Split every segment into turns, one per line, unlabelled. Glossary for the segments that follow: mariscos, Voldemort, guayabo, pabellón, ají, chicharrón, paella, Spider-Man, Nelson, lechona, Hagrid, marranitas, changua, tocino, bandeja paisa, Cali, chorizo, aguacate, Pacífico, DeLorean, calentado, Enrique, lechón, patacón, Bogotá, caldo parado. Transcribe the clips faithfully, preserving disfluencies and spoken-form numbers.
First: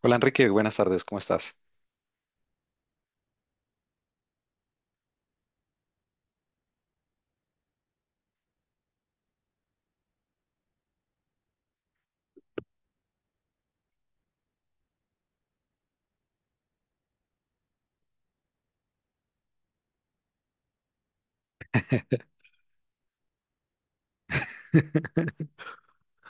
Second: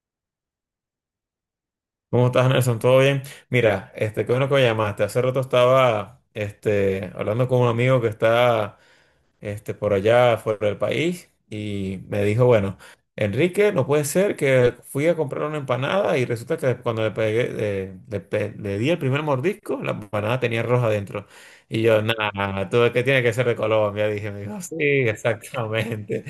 Hola Enrique, buenas tardes, ¿cómo estás?
¿Cómo estás, Nelson? ¿Todo bien? Mira, este, qué bueno que me llamaste. Hace rato estaba, este, hablando con un amigo que está este, por allá fuera del país y me dijo, bueno, Enrique, no puede ser que fui a comprar una empanada y resulta que cuando le pegué, eh, le, pe- le di el primer mordisco, la empanada tenía roja adentro. Y yo, nada, todo que tiene que ser de Colombia, dije, me dijo, sí, exactamente.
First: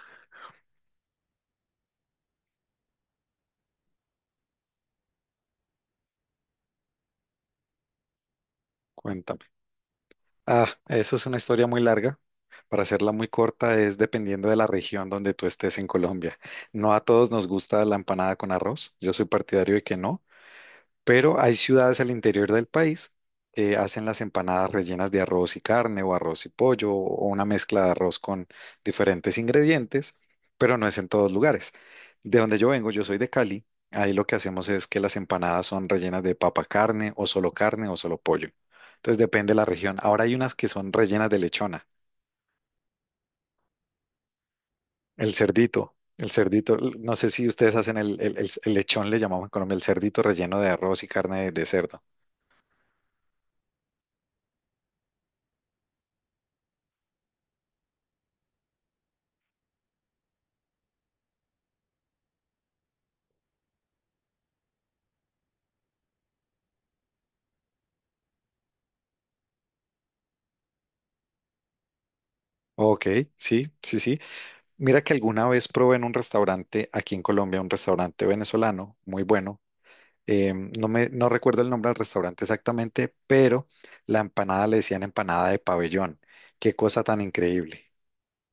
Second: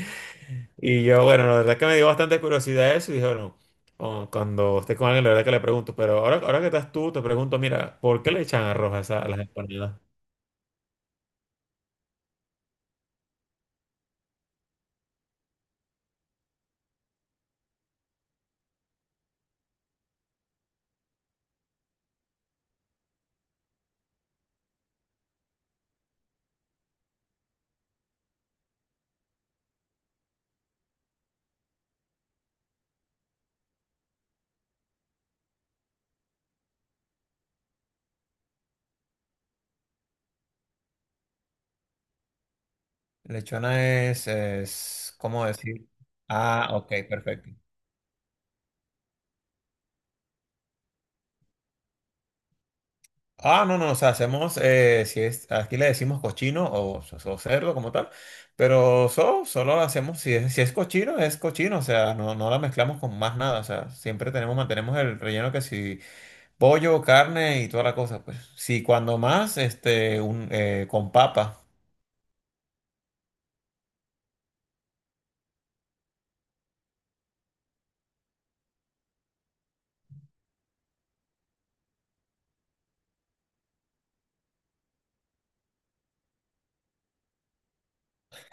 Y yo, bueno, la verdad que me dio bastante curiosidad eso y dije, bueno, o- cuando esté con alguien, la verdad que le pregunto, pero ahora, ahora que estás tú, te pregunto, mira, ¿por qué le echan arroz a, esa- a las
Cuéntame.
empanadas?
Ah, eso es una historia muy larga. Para hacerla muy corta, es dependiendo de la región donde tú estés en Colombia. No a todos nos gusta la empanada con arroz. Yo soy partidario de que no, pero hay ciudades al interior del país que hacen las empanadas rellenas de arroz y carne o arroz y pollo o una mezcla de arroz con diferentes ingredientes, pero no es en todos lugares. De donde yo vengo, yo soy de Cali, ahí lo que hacemos es que las empanadas son rellenas de papa carne o solo carne o solo pollo. Entonces depende de la región. Ahora hay unas que son rellenas de lechona,
Lechona es, es,
el
¿cómo decir?
cerdito. El
Ah,
cerdito,
ok,
l- no sé si
perfecto.
ustedes hacen el, el- el- el lechón, le llamamos en Colombia, el cerdito relleno de arroz y carne de de cerdo.
Ah, no, no, o sea, hacemos, eh, si es, aquí le decimos cochino o, o cerdo como tal, pero so- solo hacemos, si es, si es cochino, es cochino, o sea, no, no la mezclamos con más nada, o sea, siempre tenemos, mantenemos el relleno que si pollo, carne y toda la cosa, pues, sí, cuando más, este, un, eh, con papa,
Ok, sí, sí, sí. Mira que alguna vez probé en un restaurante aquí en Colombia, un restaurante venezolano muy bueno. Em, no me, no recuerdo el nombre del restaurante exactamente, pero la empanada le decían empanada de pabellón. Qué cosa tan increíble.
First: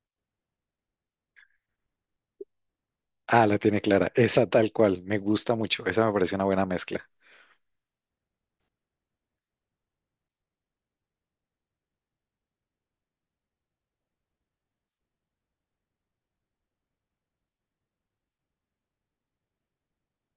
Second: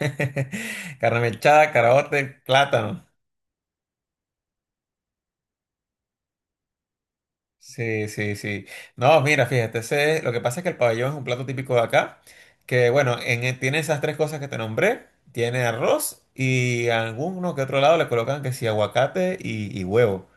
carne mechada, caraote, plátano.
Ah, la tiene clara. Esa tal cual. Me gusta mucho. Esa me parece una buena mezcla.
Sí, sí, sí. No, mira, fíjate, ese- lo que pasa es que el pabellón es un plato típico de acá, que bueno, en, eh, tiene esas tres cosas que te nombré, tiene arroz y a alguno que otro lado le colocan que sí, aguacate y, y huevo.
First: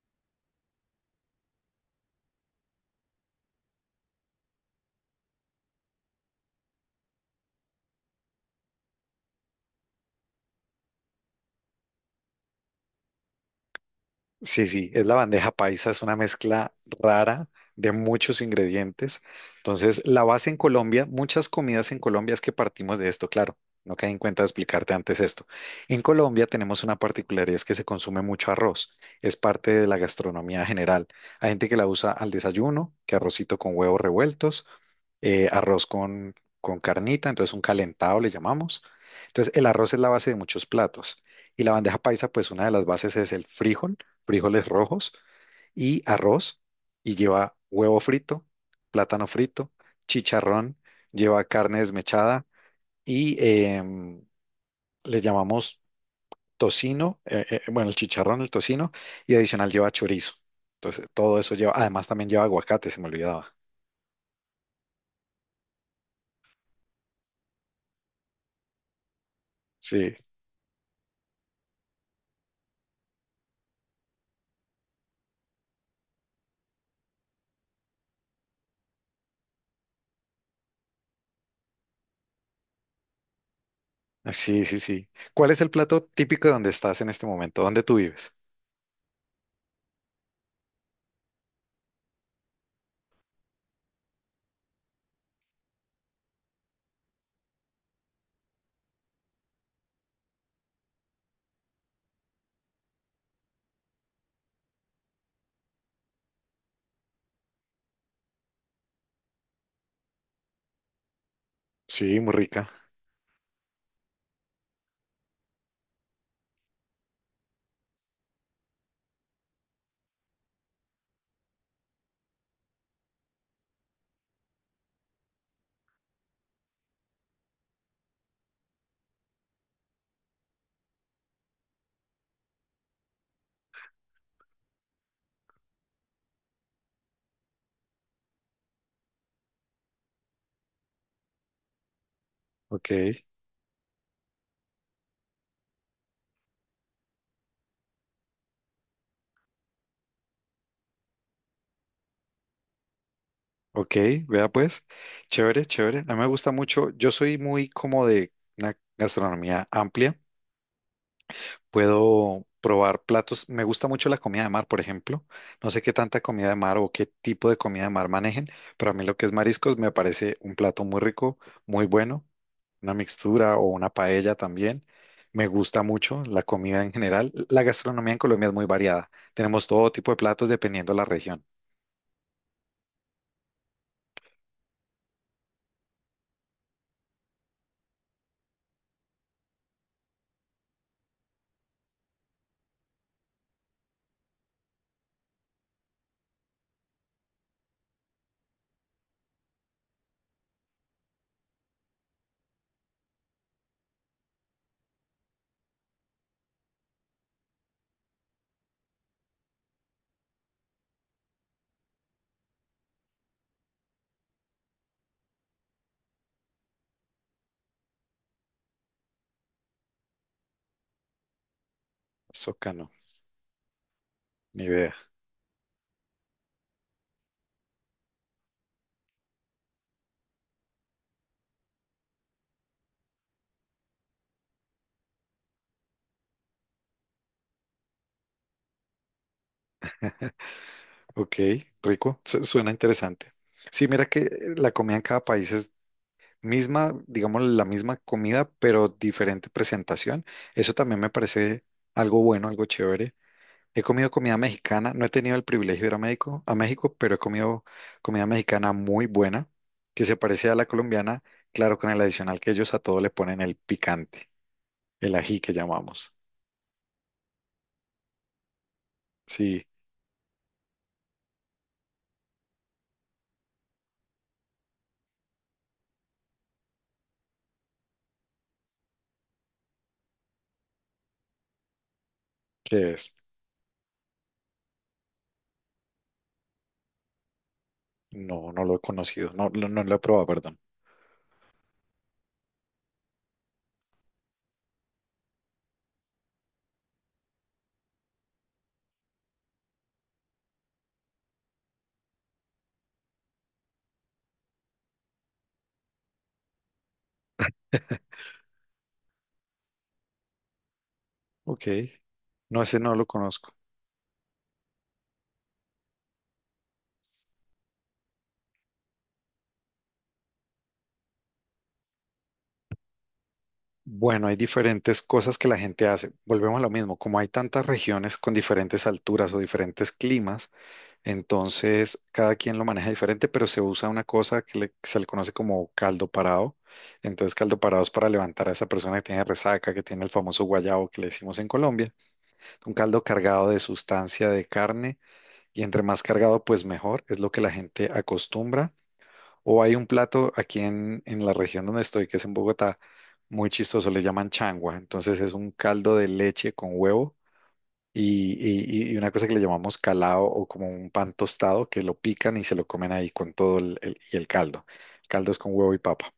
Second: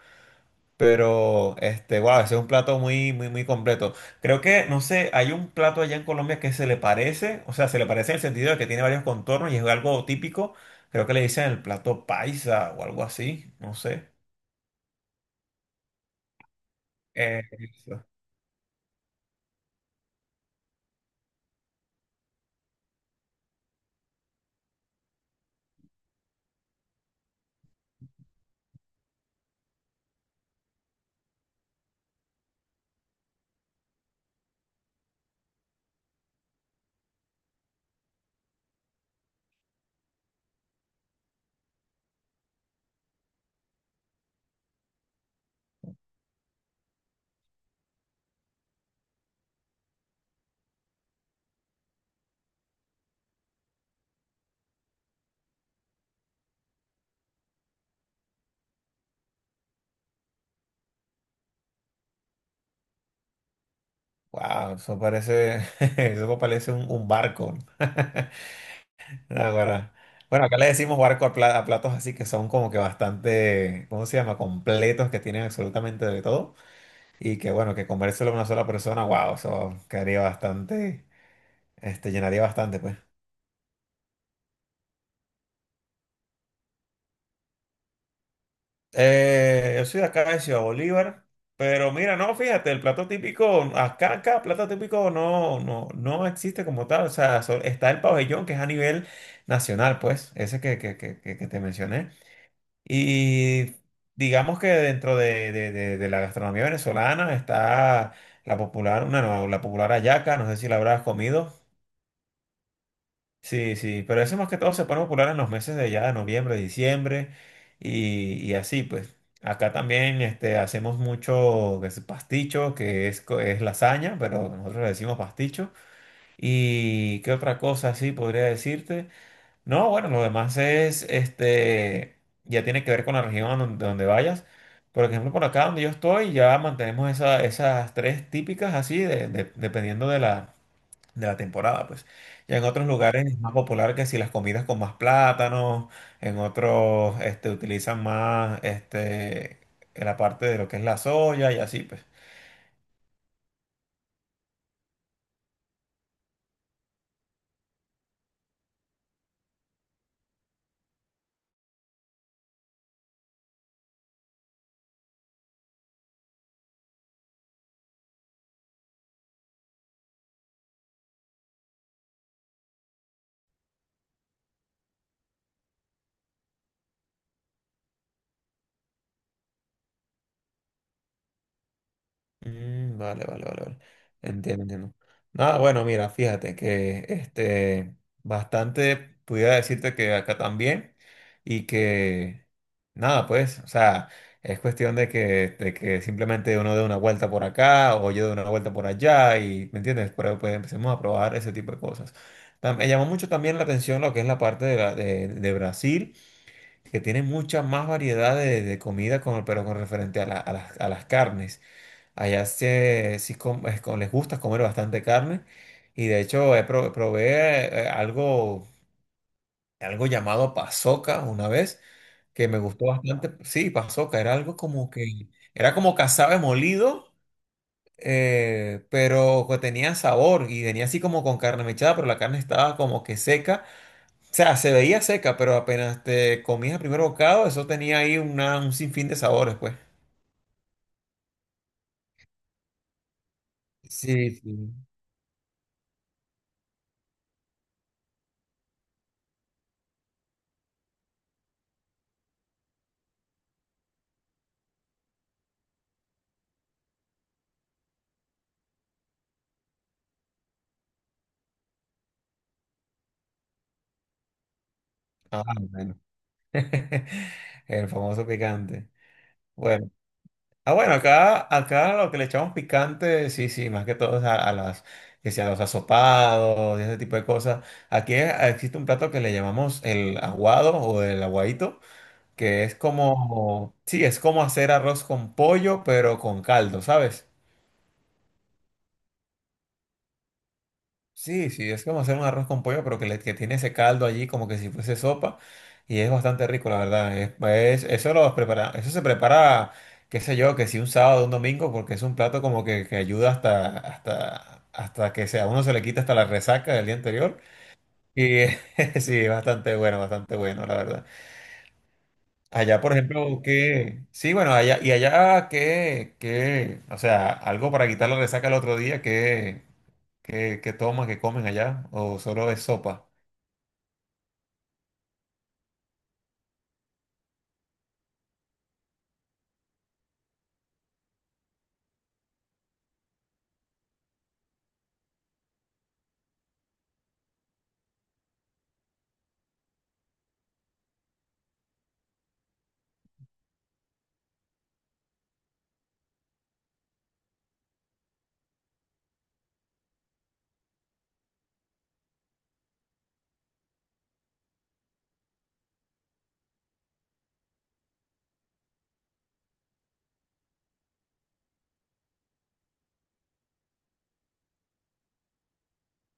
Pero, este, wow, ese es un plato muy, muy, muy completo. Creo que, no sé, hay un plato allá en Colombia que se le parece, o sea, se le parece en el sentido de que tiene varios contornos y es algo típico. Creo que le dicen el plato paisa o algo así, no sé.
Sí, sí, es la bandeja paisa, es una mezcla
Eh,
rara de muchos ingredientes. Entonces, la base en Colombia, muchas comidas en Colombia es que partimos de esto, claro. No caí en cuenta de explicarte antes esto. En Colombia tenemos una particularidad, es que se consume mucho arroz. Es parte de la gastronomía general. Hay gente que la usa al desayuno, que arrocito con huevos revueltos, eh, arroz con, con carnita, entonces un calentado le llamamos. Entonces, el arroz es la base de muchos platos. Y la bandeja paisa, pues una de las bases es el frijol, frijoles rojos y arroz y lleva huevo frito, plátano frito, chicharrón, lleva carne desmechada y em, le llamamos tocino, eh, eh, bueno, el chicharrón, el tocino y adicional lleva chorizo. Entonces, todo eso lleva, además también lleva aguacate, se me olvidaba.
Wow, eso parece, eso parece un, un barco. Ahora,
Sí,
bueno, acá le decimos barco a, pla- a platos así que son como que bastante, ¿cómo se llama? Completos, que tienen absolutamente de todo. Y que bueno, que comérselo a una sola persona, wow, eso quedaría bastante, este, llenaría bastante, pues.
sí, sí, sí. ¿Cuál es el plato típico de donde estás en este momento? ¿Dónde tú vives?
Eh, yo soy de acá de Ciudad Bolívar, pero mira, no, fíjate, el plato típico, acá, acá, plato típico no, no, no existe como tal, o sea, so- está el pabellón que es a nivel nacional, pues, ese que, que, que, que- que te mencioné. Y digamos que dentro de, de, de, de la gastronomía venezolana está la popular, una, no, la popular hallaca, no sé si la habrás comido.
Sí, muy rica.
Sí, sí, pero eso más que todo se pone popular en los meses de ya, noviembre, diciembre y, y así, pues. Acá también este, hacemos mucho que es pasticho, que es, co- es lasaña, pero nosotros le decimos pasticho. ¿Y qué otra cosa así podría decirte? No, bueno, lo demás es, este, ya tiene que ver con la región donde, donde vayas. Por ejemplo, por acá donde yo estoy, ya mantenemos esa- esas tres típicas así, de- de- dependiendo de la temporada, pues. Ya en otros
Ok.
lugares es más popular que si las comidas con más plátanos, en otros este, utilizan más este, en la parte de lo que es la soya y así, pues.
Ok, vea pues, chévere, chévere. A mí me gusta mucho. Yo soy muy como de una gastronomía amplia. Puedo probar platos. Me gusta mucho la comida de mar, por ejemplo. No sé qué tanta comida de mar o qué tipo de comida de mar manejen, pero a mí lo que es mariscos me parece un plato muy rico, muy bueno. Una mixtura o una paella también. Me gusta mucho la comida en general. La gastronomía en Colombia es muy variada. Tenemos todo tipo de platos dependiendo de la región.
Mm, vale, vale, vale, vale. Entiendo, entiendo. Nada, bueno, mira, fíjate que este bastante pudiera decirte que acá también y que nada, pues, o sea, es cuestión de que, de que simplemente uno dé una vuelta por acá o yo dé una vuelta por allá y, ¿me entiendes? Pero pues empecemos a probar ese tipo de cosas. Tam- Me llamó mucho también la atención lo que es la parte de, la- de- de Brasil, que tiene mucha más variedad de, de comida, con, pero con referente a la- a las a las carnes. Allá se- sí, com- es com- les gusta comer bastante carne y de hecho he pro- probé eh, algo, algo llamado pasoca una vez que
Eso,
me gustó
no,
bastante. Sí, pasoca, era algo
ni
como
idea.
que, era como cazabe molido, eh, pero que tenía sabor y venía así como con carne mechada, pero la carne estaba como que seca. O sea, se veía seca, pero apenas te comías el primer bocado, eso tenía ahí una, un sinfín de sabores, pues.
Ok, rico, su- suena interesante. Sí, mira que eh,
Sí,
la
sí.
comida en cada país es misma, digamos, la misma comida, pero diferente presentación. Eso también me parece algo bueno, algo chévere. He comido comida mexicana, no he tenido el privilegio de ir a México, a México, pero he comido comida mexicana muy buena, que se parece a la colombiana, claro, con el adicional que ellos a todo le ponen el picante, el ají
Ah,
que
bueno.
llamamos.
El famoso picante.
Sí,
Bueno, ah, bueno, acá, acá lo que le echamos picante, sí, sí, más que todo es a, a las, que sea, los asopados y ese tipo de cosas. Aquí eh, existe un plato que le llamamos el aguado o el aguadito, que es
¿qué es?
como, sí, es como hacer arroz con pollo, pero con caldo, ¿sabes?
No, no lo he conocido, no, no no lo he probado, perdón.
Sí, sí, es como hacer un arroz con pollo, pero que, le- que tiene ese caldo allí como que si fuese sopa y es bastante rico, la verdad. Es- es- eso lo prepara, eso se prepara, qué sé yo, que si un sábado, un domingo, porque es un plato como que, que ayuda hasta, hasta, hasta que sea, a uno se le quita hasta la resaca del día anterior. Y sí, bastante bueno, bastante bueno, la verdad.
Ok, no, ese
Allá, por
no lo
ejemplo,
conozco.
que sí, bueno, allá y allá que que, o sea, algo para quitar la resaca el otro día, que ¿qué, qué toman, qué comen allá? ¿O solo es sopa?
Bueno, hay diferentes cosas que la gente hace. Volvemos a lo mismo, como hay tantas regiones con diferentes alturas o diferentes climas, entonces cada quien lo maneja diferente, pero se usa una cosa que le- se le conoce como caldo parado. Entonces, caldo parado es para levantar a esa persona que tiene resaca, que tiene el famoso guayabo que le decimos en Colombia. Un caldo cargado de sustancia de carne y entre más cargado, pues mejor. Es lo que la gente acostumbra. O hay un plato aquí en, en la región donde estoy, que es en Bogotá, muy chistoso, le llaman changua. Entonces es un caldo de leche con huevo y, y- y una cosa que le llamamos calao o como un pan tostado que lo pican y se lo comen ahí con todo el, el- y el caldo. El caldo es con huevo y papa.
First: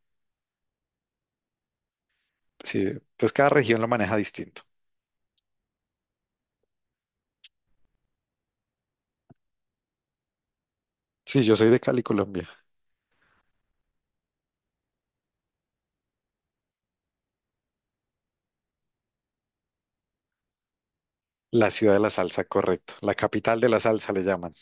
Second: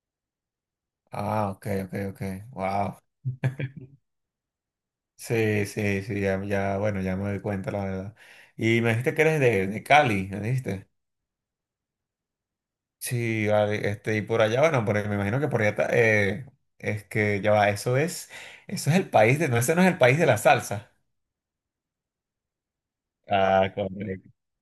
Ah, ok, ok, ok.
Sí,
Wow.
entonces cada región lo maneja distinto.
Sí, sí, sí, ya, ya, bueno, ya me doy cuenta, la verdad. Y me dijiste que eres de, de Cali, ¿me dijiste?
Sí, yo soy de Cali, Colombia,
Sí, vale, este, y por allá, bueno, por, me imagino que por allá está, eh, es que ya va, eso es, eso es el país de, no, ese no es el país de la salsa.
la ciudad de la salsa, correcto. La capital de
Ah,
la salsa le
correcto.
llaman.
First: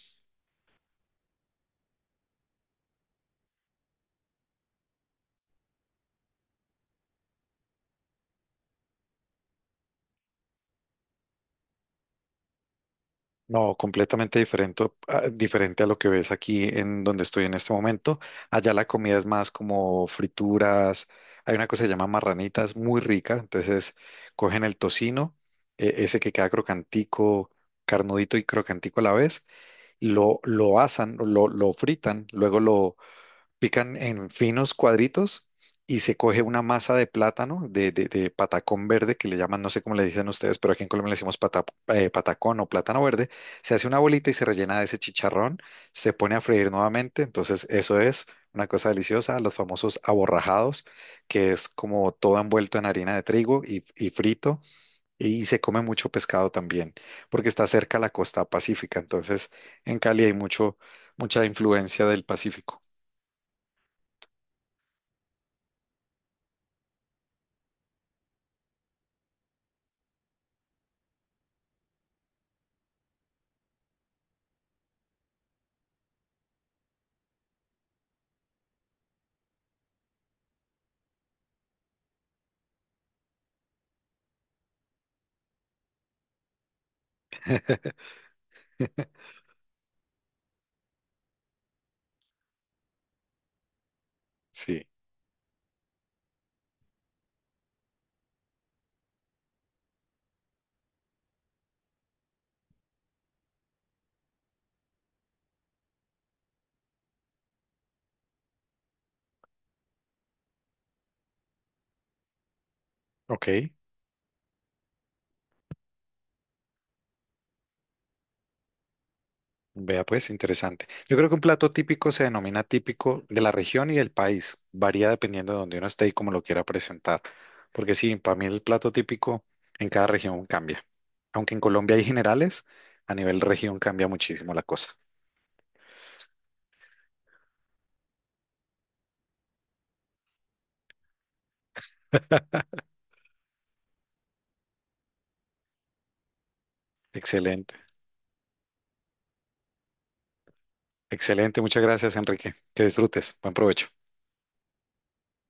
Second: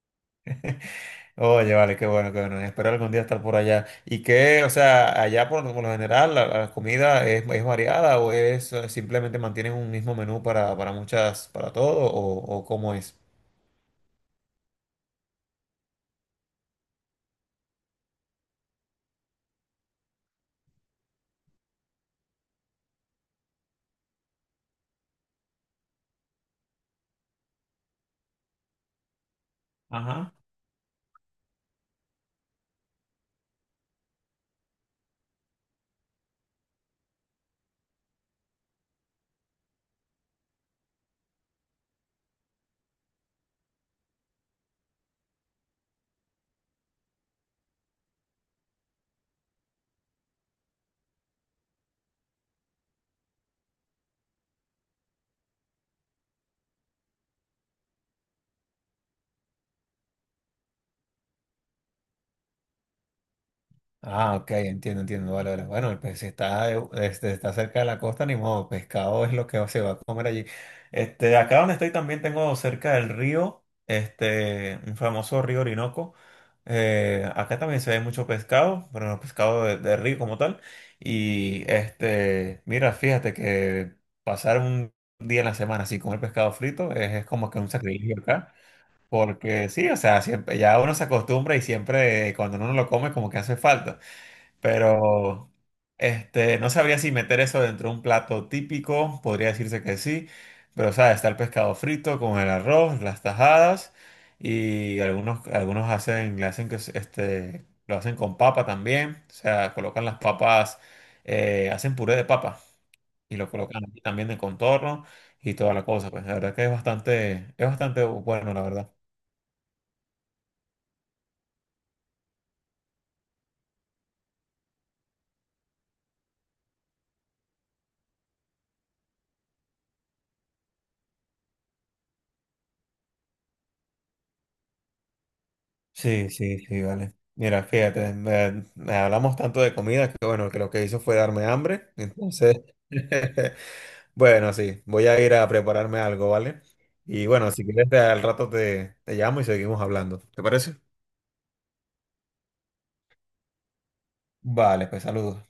Oye, vale, qué bueno, qué bueno. Espero algún día estar por allá. Y qué, o sea, allá por, por lo general la, la comida es, es variada o es eh, simplemente mantienen un mismo menú para, para muchas, para todo o, o cómo es.
No, completamente diferente, ah, diferente a lo que ves aquí en donde estoy en este momento. Allá la comida es más como frituras. Hay una cosa que se llama marranitas, muy rica. Entonces cogen el tocino, eh, ese que queda crocantico, carnudito y crocantico a la vez, lo, lo asan, lo, lo fritan, luego lo, pican en finos cuadritos y se coge una masa de plátano, de, de- de patacón verde, que le llaman, no sé cómo le dicen ustedes, pero aquí en Colombia le decimos pata- eh, patacón o plátano verde. Se hace una bolita y se rellena de ese chicharrón, se pone a freír nuevamente. Entonces, eso es una cosa deliciosa, los famosos aborrajados, que es como todo envuelto en harina de trigo y, y frito. Y se come mucho pescado también, porque está cerca a la costa pacífica. Entonces, en Cali hay mucho, mucha influencia del Pacífico.
Ah, ok, entiendo, entiendo. Vale, vale. Bueno, pues si está, eh, este, está cerca de la costa, ni modo, pescado es lo que se va a comer allí. Este, acá donde estoy también tengo cerca del río, este, un famoso río Orinoco. Eh, acá también se ve mucho pescado, pero no pescado de, de río como tal. Y este, mira, fíjate que pasar un día en la semana así comer pescado frito es, es como que un sacrificio acá. Porque sí, o sea, siempre, ya uno se acostumbra y siempre eh, cuando uno lo come como que hace falta.
Sí.
Pero este, no sabría si meter eso dentro de un plato típico, podría decirse que sí, pero sabes, está el pescado frito con el arroz, las tajadas y algunos, algunos hacen, le hacen que es- este, lo hacen con papa también, o sea, colocan las papas, eh, hacen puré de papa y lo
Ok,
colocan aquí también de contorno y toda la cosa, pues la verdad que es bastante, es bastante bueno, la verdad.
vea pues, interesante. Yo creo que un plato típico se denomina típico de la región y del país. Varía dependiendo de donde uno esté y cómo lo quiera presentar. Porque sí, para mí el plato típico en cada región cambia. Aunque en Colombia hay generales, a nivel región cambia muchísimo la cosa.
Sí, sí, sí, vale. Mira, fíjate, me, me hablamos tanto de comida que bueno, que lo que hizo fue darme hambre. Entonces, bueno, sí, voy a ir a prepararme algo, ¿vale? Y bueno, si
Excelente,
quieres, al rato te, te llamo y seguimos hablando. ¿Te parece?
excelente. Muchas gracias, Enrique. Que disfrutes. Buen provecho.
Vale, pues saludos.